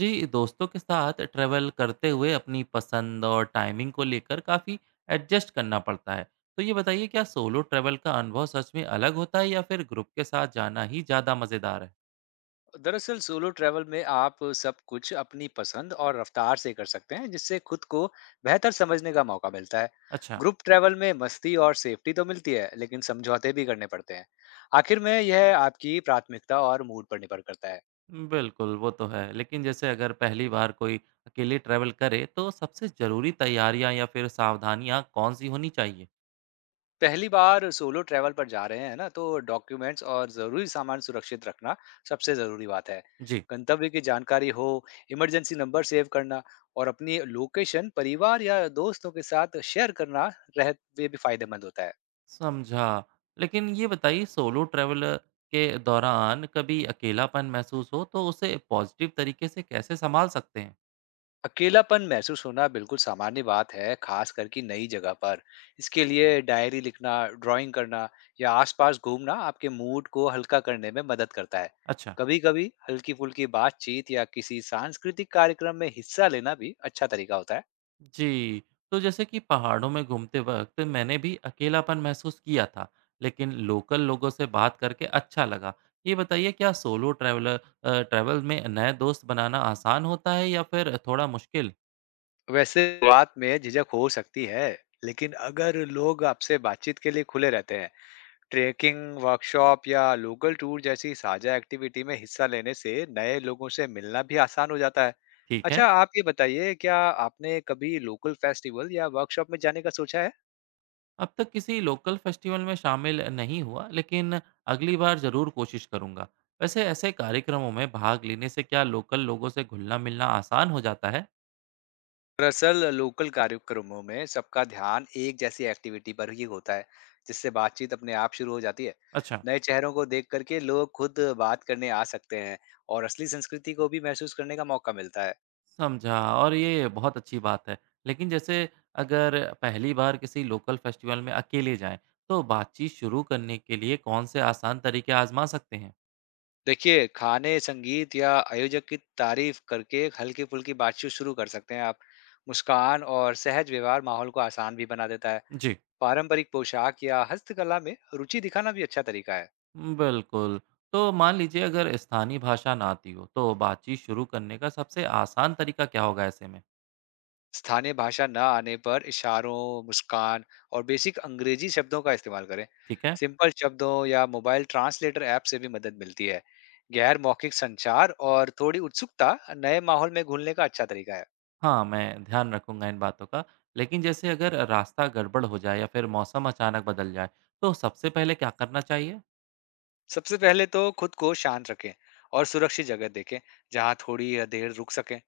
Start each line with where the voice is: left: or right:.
right: जी दोस्तों के साथ ट्रैवल करते हुए अपनी पसंद और टाइमिंग को लेकर काफ़ी एडजस्ट करना पड़ता है। तो ये बताइए, क्या सोलो ट्रैवल का अनुभव सच में अलग होता है या फिर ग्रुप के साथ जाना ही ज़्यादा मज़ेदार है?
left: दरअसल सोलो ट्रैवल में आप सब कुछ अपनी पसंद और रफ्तार से कर सकते हैं जिससे खुद को बेहतर समझने का मौका मिलता है।
right: अच्छा।
left: ग्रुप ट्रैवल में मस्ती और सेफ्टी तो मिलती है लेकिन समझौते भी करने पड़ते हैं। आखिर में यह आपकी प्राथमिकता और मूड पर निर्भर करता है।
right: बिल्कुल, वो तो है। लेकिन जैसे अगर पहली बार कोई अकेले ट्रैवल करे, तो सबसे ज़रूरी तैयारियां या फिर सावधानियां कौन सी होनी चाहिए?
left: पहली बार सोलो ट्रैवल पर जा रहे हैं ना तो डॉक्यूमेंट्स और ज़रूरी सामान सुरक्षित रखना सबसे ज़रूरी बात है।
right: जी।
left: गंतव्य की जानकारी हो, इमरजेंसी नंबर सेव करना और अपनी लोकेशन परिवार या दोस्तों के साथ शेयर करना रह वे भी फायदेमंद होता है।
right: समझा। लेकिन ये बताइए, सोलो ट्रैवल के दौरान कभी अकेलापन महसूस हो तो उसे पॉजिटिव तरीके से कैसे सँभाल सकते हैं?
left: अकेलापन महसूस होना बिल्कुल सामान्य बात है, खास करके नई जगह पर। इसके लिए डायरी लिखना, ड्राइंग करना या आसपास घूमना आपके मूड को हल्का करने में मदद करता है।
right: अच्छा।
left: कभी कभी हल्की फुल्की बातचीत या किसी सांस्कृतिक कार्यक्रम में हिस्सा लेना भी अच्छा तरीका होता है।
right: जी। तो जैसे कि पहाड़ों में घूमते वक़्त मैंने भी अकेलापन महसूस किया था, लेकिन लोकल लोगों से बात करके अच्छा लगा। ये बताइए, क्या सोलो ट्रैवलर ट्रैवल में नए दोस्त बनाना आसान होता है या फिर थोड़ा मुश्किल?
left: वैसे बात में झिझक हो सकती है, लेकिन अगर लोग आपसे बातचीत के लिए खुले रहते हैं, ट्रेकिंग वर्कशॉप या लोकल टूर जैसी साझा एक्टिविटी में हिस्सा लेने से नए लोगों से मिलना भी आसान हो जाता है।
right: ठीक है।
left: अच्छा, आप ये बताइए क्या आपने कभी लोकल फेस्टिवल या वर्कशॉप में जाने का सोचा है?
right: अब तक किसी लोकल फेस्टिवल में शामिल नहीं हुआ, लेकिन अगली बार ज़रूर कोशिश करूँगा। वैसे ऐसे कार्यक्रमों में भाग लेने से क्या लोकल लोगों से घुलना-मिलना आसान हो जाता है?
left: दरअसल लोकल कार्यक्रमों में सबका ध्यान एक जैसी एक्टिविटी पर ही होता है, जिससे बातचीत अपने आप शुरू हो जाती है।
right: अच्छा,
left: नए चेहरों को देख करके लोग खुद बात करने आ सकते हैं और असली संस्कृति को भी महसूस करने का मौका मिलता है।
right: समझा। और ये बहुत अच्छी बात है। लेकिन जैसे अगर पहली बार किसी लोकल फेस्टिवल में अकेले जाएँ, तो बातचीत शुरू करने के लिए कौन से आसान तरीके आज़मा सकते हैं?
left: देखिए, खाने, संगीत या आयोजक की तारीफ करके हल्की-फुल्की बातचीत शुरू कर सकते हैं आप। मुस्कान और सहज व्यवहार माहौल को आसान भी बना देता है।
right: जी,
left: पारंपरिक पोशाक या हस्तकला में रुचि दिखाना भी अच्छा तरीका है।
right: बिल्कुल। तो मान लीजिए, अगर स्थानीय भाषा ना आती हो, तो बातचीत शुरू करने का सबसे आसान तरीका क्या होगा ऐसे में?
left: स्थानीय भाषा न आने पर इशारों, मुस्कान और बेसिक अंग्रेजी शब्दों का इस्तेमाल करें।
right: ठीक है।
left: सिंपल शब्दों या मोबाइल ट्रांसलेटर ऐप से भी मदद मिलती है। गैर मौखिक संचार और थोड़ी उत्सुकता नए माहौल में घुलने का अच्छा तरीका है।
right: हाँ, मैं ध्यान रखूँगा इन बातों का। लेकिन जैसे अगर रास्ता गड़बड़ हो जाए या फिर मौसम अचानक बदल जाए, तो सबसे पहले क्या करना चाहिए?
left: सबसे पहले तो खुद को शांत रखें और सुरक्षित जगह देखें जहां थोड़ी देर रुक सकें।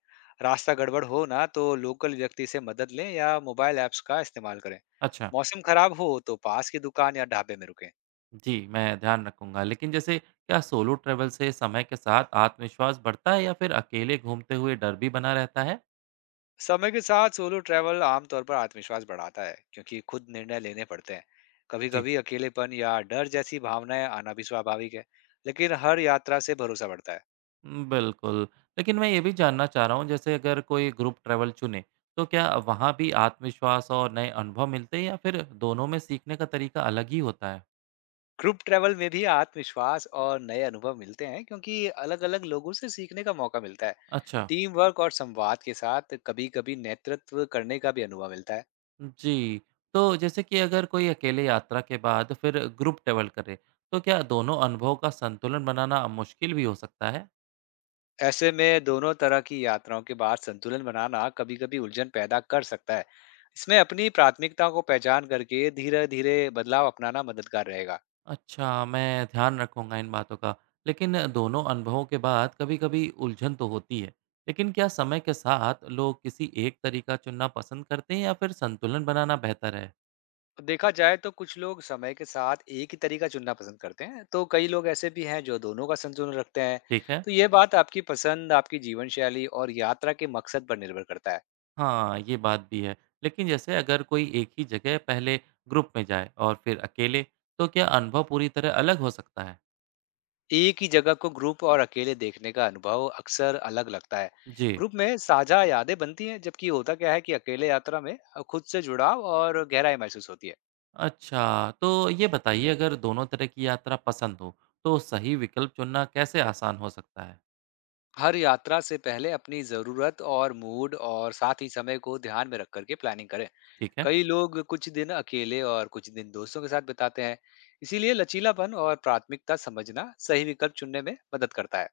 left: रास्ता गड़बड़ हो ना तो लोकल व्यक्ति से मदद लें या मोबाइल ऐप्स का इस्तेमाल करें।
right: अच्छा।
left: मौसम खराब हो तो पास की दुकान या ढाबे में रुकें।
right: जी, मैं ध्यान रखूँगा। लेकिन जैसे, क्या सोलो ट्रैवल से समय के साथ आत्मविश्वास बढ़ता है या फिर अकेले घूमते हुए डर भी बना रहता है?
left: समय के साथ सोलो ट्रैवल आमतौर पर आत्मविश्वास बढ़ाता है, क्योंकि खुद निर्णय लेने पड़ते हैं। कभी
right: जी।
left: कभी अकेलेपन या डर जैसी भावनाएं आना भी स्वाभाविक है, लेकिन हर यात्रा से भरोसा बढ़ता है।
right: बिल्कुल। लेकिन मैं ये भी जानना चाह रहा हूँ, जैसे अगर कोई ग्रुप ट्रैवल चुने, तो क्या वहाँ भी आत्मविश्वास और नए अनुभव मिलते हैं या फिर दोनों में सीखने का तरीका अलग ही होता है?
left: ग्रुप ट्रैवल में भी आत्मविश्वास और नए अनुभव मिलते हैं, क्योंकि अलग-अलग लोगों से सीखने का मौका मिलता है।
right: अच्छा।
left: टीम वर्क और संवाद के साथ कभी-कभी नेतृत्व करने का भी अनुभव मिलता है।
right: जी, तो जैसे कि अगर कोई अकेले यात्रा के बाद फिर ग्रुप ट्रैवल करे, तो क्या दोनों अनुभव का संतुलन बनाना मुश्किल भी हो सकता है?
left: ऐसे में दोनों तरह की यात्राओं के बाद संतुलन बनाना कभी-कभी उलझन पैदा कर सकता है। इसमें अपनी प्राथमिकता को पहचान करके धीरे-धीरे बदलाव अपनाना मददगार रहेगा।
right: अच्छा, मैं ध्यान रखूंगा इन बातों का। लेकिन दोनों अनुभवों के बाद कभी-कभी उलझन तो होती है। लेकिन क्या समय के साथ लोग किसी एक तरीका चुनना पसंद करते हैं या फिर संतुलन बनाना बेहतर है?
left: देखा जाए तो कुछ लोग समय के साथ एक ही तरीका चुनना पसंद करते हैं, तो कई लोग ऐसे भी हैं जो दोनों का संतुलन रखते हैं।
right: ठीक है।
left: तो ये बात आपकी पसंद, आपकी जीवन शैली और यात्रा के मकसद पर निर्भर करता है।
right: हाँ, ये बात भी है। लेकिन जैसे अगर कोई एक ही जगह पहले ग्रुप में जाए और फिर अकेले, तो क्या अनुभव पूरी तरह अलग हो सकता है?
left: एक ही जगह को ग्रुप और अकेले देखने का अनुभव अक्सर अलग लगता है।
right: जी।
left: ग्रुप में साझा यादें बनती हैं, जबकि होता क्या है कि अकेले यात्रा में खुद से जुड़ाव और गहराई महसूस होती है।
right: अच्छा, तो ये बताइए, अगर दोनों तरह की यात्रा पसंद हो, तो सही विकल्प चुनना कैसे आसान हो सकता है?
left: हर यात्रा से पहले अपनी जरूरत और मूड और साथ ही समय को ध्यान में रख करके प्लानिंग करें।
right: ठीक है।
left: कई लोग कुछ दिन अकेले और कुछ दिन दोस्तों के साथ बिताते हैं, इसीलिए लचीलापन और प्राथमिकता समझना सही विकल्प चुनने में मदद करता है।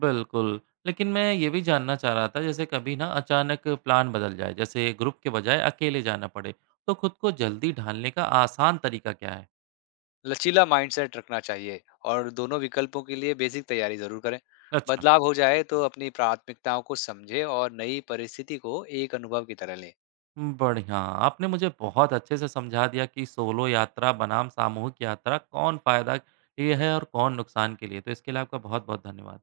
right: बिल्कुल, लेकिन मैं ये भी जानना चाह रहा था, जैसे कभी ना अचानक प्लान बदल जाए, जैसे ग्रुप के बजाय अकेले जाना पड़े, तो खुद को जल्दी ढालने का आसान तरीका क्या है?
left: लचीला माइंडसेट रखना चाहिए और दोनों विकल्पों के लिए बेसिक तैयारी जरूर करें।
right: अच्छा,
left: बदलाव हो जाए तो अपनी प्राथमिकताओं को समझें और नई परिस्थिति को एक अनुभव की तरह लें।
right: बढ़िया। आपने मुझे बहुत अच्छे से समझा दिया कि सोलो यात्रा बनाम सामूहिक यात्रा कौन फायदा ये है और कौन नुकसान के लिए, तो इसके लिए आपका बहुत-बहुत धन्यवाद।